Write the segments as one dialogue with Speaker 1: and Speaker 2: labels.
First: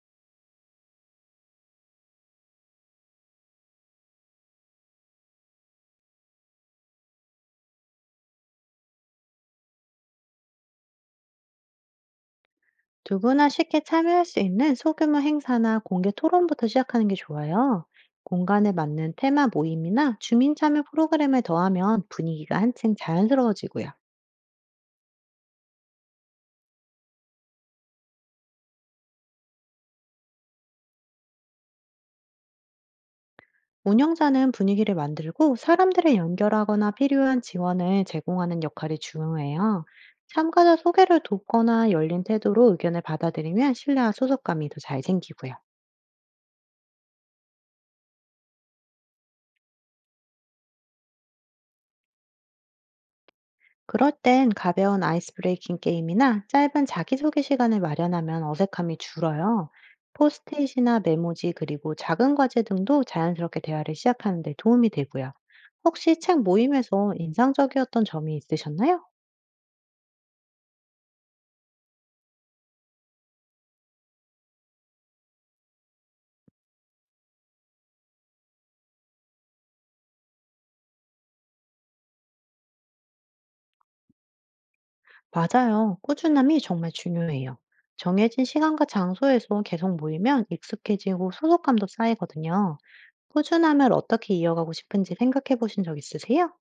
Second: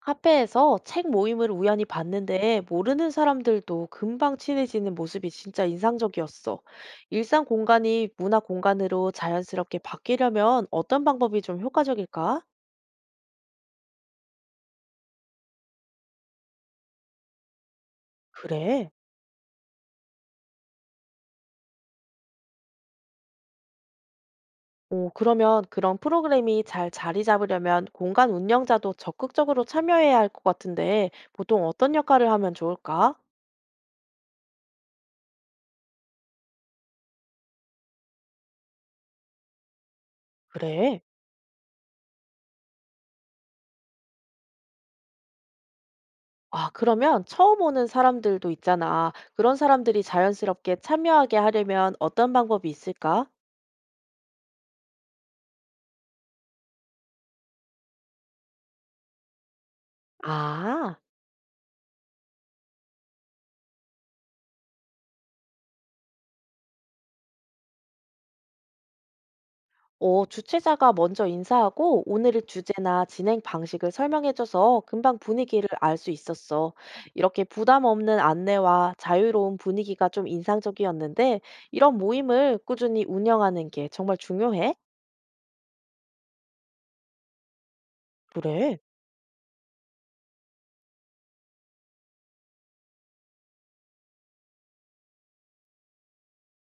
Speaker 1: 카페에서 책 모임을 우연히 봤는데 모르는 사람들도 금방 친해지는 모습이 진짜 인상적이었어. 일상 공간이 문화 공간으로 자연스럽게 바뀌려면 어떤 방법이 좀 효과적일까?
Speaker 2: 누구나 쉽게 참여할 수 있는 소규모 행사나 공개 토론부터 시작하는 게 좋아요. 공간에
Speaker 1: 그래.
Speaker 2: 맞는 테마 모임이나 주민 참여 프로그램을 더하면 분위기가 한층 자연스러워지고요.
Speaker 1: 오, 그러면 그런 프로그램이 잘 자리 잡으려면 공간 운영자도 적극적으로 참여해야 할 것 같은데 보통 어떤 역할을 하면 좋을까?
Speaker 2: 운영자는 분위기를 만들고 사람들을 연결하거나 필요한 지원을 제공하는 역할이 중요해요. 참가자
Speaker 1: 그래.
Speaker 2: 소개를 돕거나 열린 태도로 의견을 받아들이면 신뢰와 소속감이 더 잘 생기고요.
Speaker 1: 아, 그러면 처음 오는 사람들도 있잖아. 그런 사람들이 자연스럽게 참여하게 하려면 어떤 방법이 있을까?
Speaker 2: 그럴 땐 가벼운 아이스 브레이킹 게임이나 짧은 자기소개 시간을 마련하면 어색함이 줄어요.
Speaker 1: 아,
Speaker 2: 포스트잇이나 메모지 그리고 작은 과제 등도 자연스럽게 대화를 시작하는 데 도움이 되고요. 혹시 책 모임에서 인상적이었던 점이 있으셨나요?
Speaker 1: 어, 주최자가 먼저 인사하고 오늘의 주제나 진행 방식을 설명해줘서 금방 분위기를 알 수 있었어. 이렇게 부담 없는 안내와 자유로운 분위기가 좀 인상적이었는데, 이런 모임을 꾸준히 운영하는 게 정말 중요해?
Speaker 2: 맞아요. 꾸준함이 정말 중요해요. 정해진
Speaker 1: 그래.
Speaker 2: 시간과 장소에서 계속 모이면 익숙해지고 소속감도 쌓이거든요. 꾸준함을 어떻게 이어가고 싶은지 생각해 보신 적 있으세요?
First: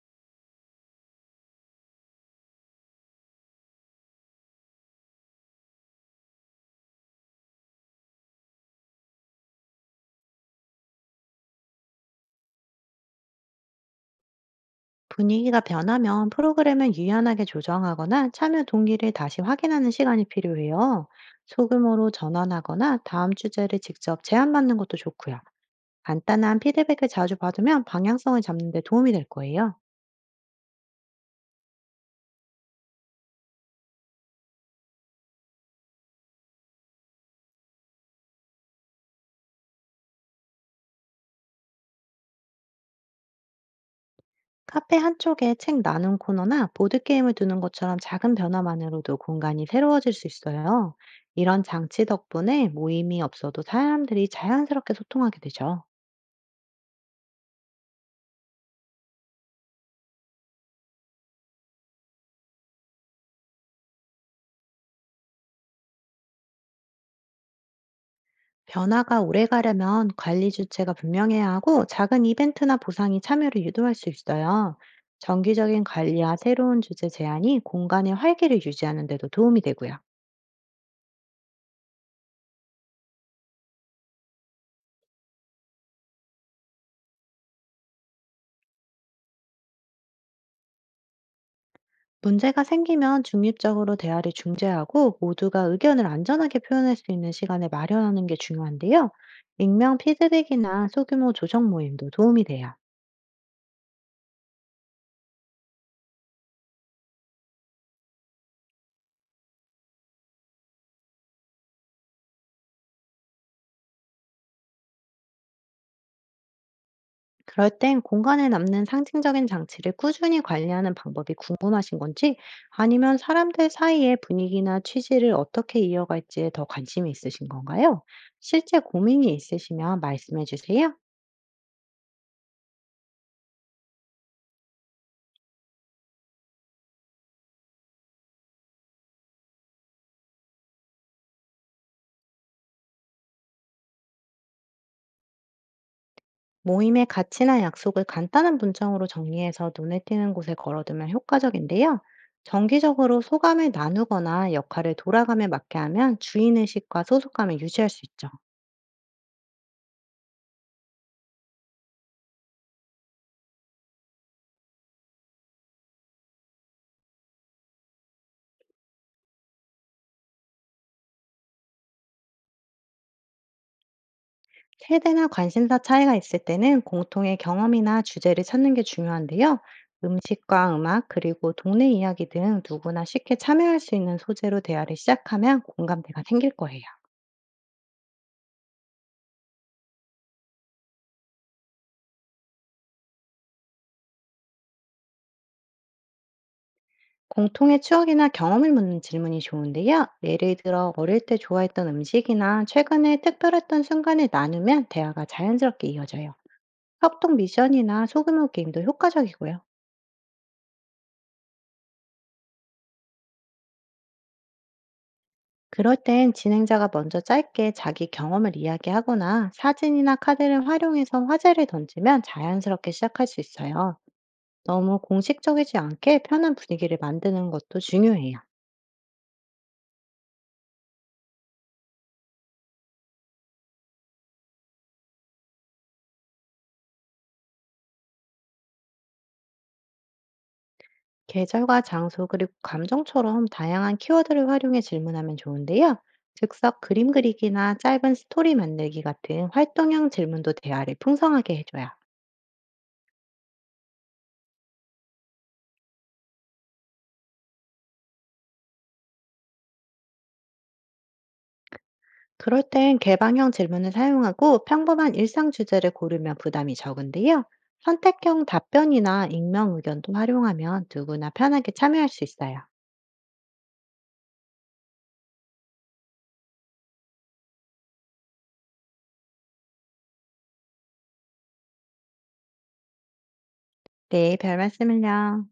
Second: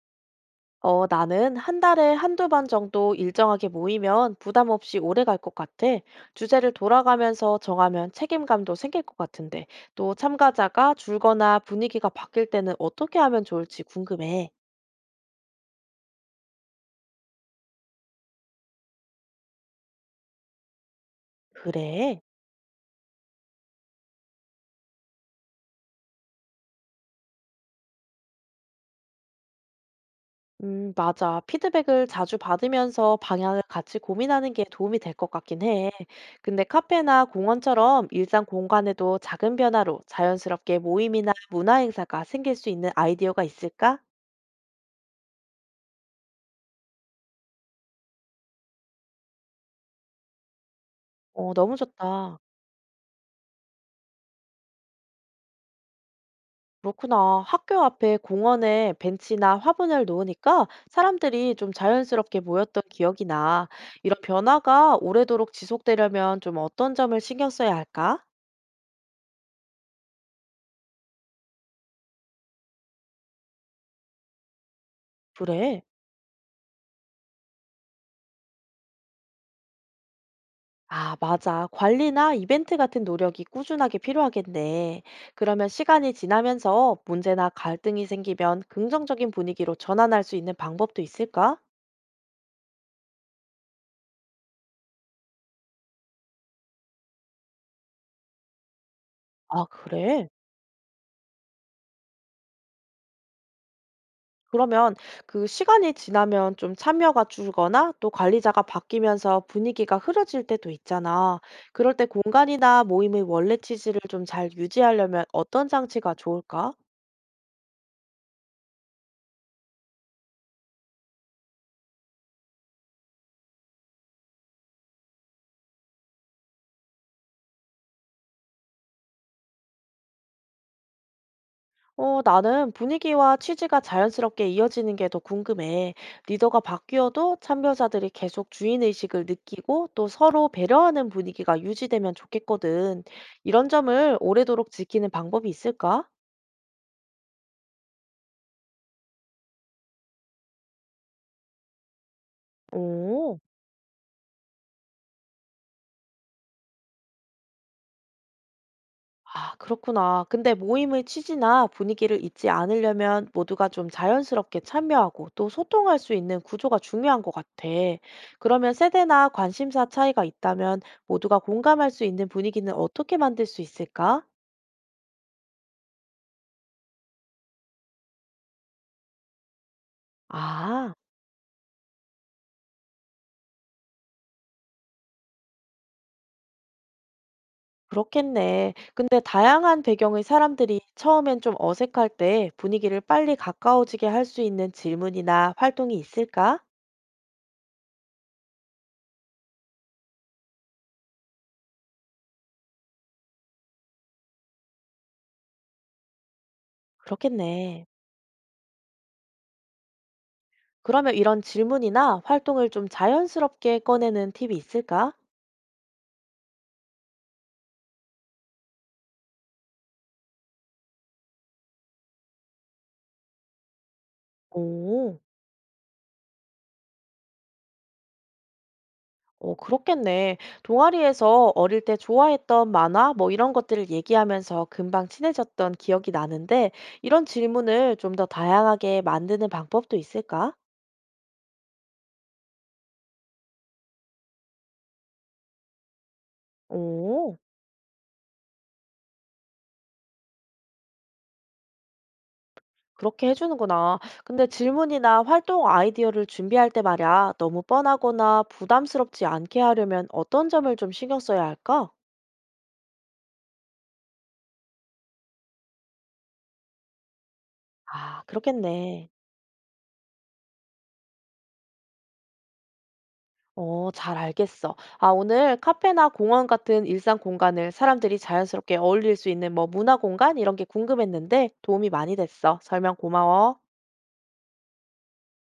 Speaker 1: 어, 나는 한 달에 한두 번 정도 일정하게 모이면 부담 없이 오래 갈 것 같아. 주제를 돌아가면서 정하면 책임감도 생길 것 같은데, 또 참가자가 줄거나 분위기가 바뀔 때는 어떻게 하면 좋을지 궁금해.
Speaker 2: 분위기가 변하면 프로그램을 유연하게 조정하거나 참여 동기를 다시 확인하는 시간이 필요해요. 소규모로
Speaker 1: 그래?
Speaker 2: 전환하거나 다음 주제를 직접 제안받는 것도 좋고요. 간단한 피드백을 자주 받으면 방향성을 잡는 데 도움이 될 거예요.
Speaker 1: 맞아. 피드백을 자주 받으면서 방향을 같이 고민하는 게 도움이 될 것 같긴 해. 근데 카페나 공원처럼 일상 공간에도 작은 변화로 자연스럽게 모임이나 문화 행사가 생길 수 있는 아이디어가 있을까?
Speaker 2: 카페 한쪽에 책 나눔 코너나 보드게임을 두는 것처럼 작은 변화만으로도 공간이 새로워질 수 있어요.
Speaker 1: 어,
Speaker 2: 이런
Speaker 1: 너무
Speaker 2: 장치
Speaker 1: 좋다.
Speaker 2: 덕분에 모임이 없어도 사람들이 자연스럽게 소통하게 되죠.
Speaker 1: 그렇구나. 학교 앞에 공원에 벤치나 화분을 놓으니까 사람들이 좀 자연스럽게 모였던 기억이 나. 이런 변화가 오래도록 지속되려면 좀 어떤 점을 신경 써야 할까?
Speaker 2: 변화가 오래 가려면 관리 주체가 분명해야 하고 작은 이벤트나 보상이 참여를 유도할 수 있어요.
Speaker 1: 그래.
Speaker 2: 정기적인 관리와 새로운 주제 제안이 공간의 활기를 유지하는 데도 도움이 되고요.
Speaker 1: 아, 맞아. 관리나 이벤트 같은 노력이 꾸준하게 필요하겠네. 그러면 시간이 지나면서 문제나 갈등이 생기면 긍정적인 분위기로 전환할 수 있는 방법도 있을까?
Speaker 2: 문제가 생기면 중립적으로 대화를 중재하고 모두가 의견을 안전하게 표현할 수 있는 시간을 마련하는 게 중요한데요.
Speaker 1: 아,
Speaker 2: 익명
Speaker 1: 그래.
Speaker 2: 피드백이나 소규모 조정 모임도 도움이 돼요.
Speaker 1: 그러면 그 시간이 지나면 좀 참여가 줄거나 또 관리자가 바뀌면서 분위기가 흐려질 때도 있잖아. 그럴 때 공간이나 모임의 원래 취지를 좀 잘 유지하려면 어떤 장치가 좋을까?
Speaker 2: 그럴 땐 공간에 남는 상징적인 장치를 꾸준히 관리하는 방법이 궁금하신 건지 아니면 사람들 사이의 분위기나 취지를 어떻게 이어갈지에 더 관심이 있으신 건가요? 실제 고민이 있으시면 말씀해 주세요.
Speaker 1: 어, 나는 분위기와 취지가 자연스럽게 이어지는 게 더 궁금해. 리더가 바뀌어도 참여자들이 계속 주인의식을 느끼고 또 서로 배려하는 분위기가 유지되면 좋겠거든. 이런 점을 오래도록 지키는 방법이 있을까?
Speaker 2: 모임의 가치나 약속을 간단한 문장으로 정리해서 눈에 띄는 곳에 걸어두면 효과적인데요. 정기적으로
Speaker 1: 오.
Speaker 2: 소감을 나누거나 역할을 돌아가며 맡게 하면 주인의식과 소속감을 유지할 수 있죠.
Speaker 1: 아, 그렇구나. 근데 모임의 취지나 분위기를 잊지 않으려면 모두가 좀 자연스럽게 참여하고 또 소통할 수 있는 구조가 중요한 것 같아. 그러면 세대나 관심사 차이가 있다면 모두가 공감할 수 있는 분위기는 어떻게 만들 수 있을까?
Speaker 2: 세대나 관심사 차이가 있을 때는 공통의 경험이나 주제를 찾는 게 중요한데요. 음식과
Speaker 1: 아,
Speaker 2: 음악, 그리고 동네 이야기 등 누구나 쉽게 참여할 수 있는 소재로 대화를 시작하면 공감대가 생길 거예요.
Speaker 1: 그렇겠네. 근데 다양한 배경의 사람들이 처음엔 좀 어색할 때 분위기를 빨리 가까워지게 할 수 있는 질문이나 활동이 있을까?
Speaker 2: 공통의 추억이나 경험을 묻는 질문이 좋은데요. 예를 들어 어릴 때 좋아했던 음식이나 최근에 특별했던 순간을 나누면 대화가 자연스럽게 이어져요. 협동
Speaker 1: 그렇겠네.
Speaker 2: 미션이나 소규모 게임도 효과적이고요.
Speaker 1: 그러면 이런 질문이나 활동을 좀 자연스럽게 꺼내는 팁이 있을까?
Speaker 2: 그럴 땐 진행자가 먼저 짧게 자기 경험을 이야기하거나 사진이나 카드를 활용해서 화제를 던지면 자연스럽게 시작할 수 있어요. 너무
Speaker 1: 오,
Speaker 2: 공식적이지 않게 편한 분위기를 만드는 것도 중요해요.
Speaker 1: 어, 그렇겠네. 동아리에서 어릴 때 좋아했던 만화 뭐 이런 것들을 얘기하면서 금방 친해졌던 기억이 나는데 이런 질문을 좀 더 다양하게 만드는 방법도 있을까?
Speaker 2: 계절과 장소 그리고 감정처럼 다양한 키워드를 활용해 질문하면 좋은데요. 즉석 그림
Speaker 1: 오,
Speaker 2: 그리기나 짧은 스토리 만들기 같은 활동형 질문도 대화를 풍성하게 해줘요.
Speaker 1: 그렇게 해주는구나. 근데 질문이나 활동 아이디어를 준비할 때 말야 너무 뻔하거나 부담스럽지 않게 하려면 어떤 점을 좀 신경 써야 할까?
Speaker 2: 그럴 땐 개방형 질문을 사용하고 평범한 일상 주제를 고르면 부담이 적은데요.
Speaker 1: 아,
Speaker 2: 선택형
Speaker 1: 그렇겠네.
Speaker 2: 답변이나 익명 의견도 활용하면 누구나 편하게 참여할 수 있어요.
Speaker 1: 어, 잘 알겠어. 아, 오늘 카페나 공원 같은 일상 공간을 사람들이 자연스럽게 어울릴 수 있는 뭐 문화 공간 이런 게 궁금했는데 도움이 많이 됐어. 설명 고마워.
Speaker 2: 네, 별 말씀을요.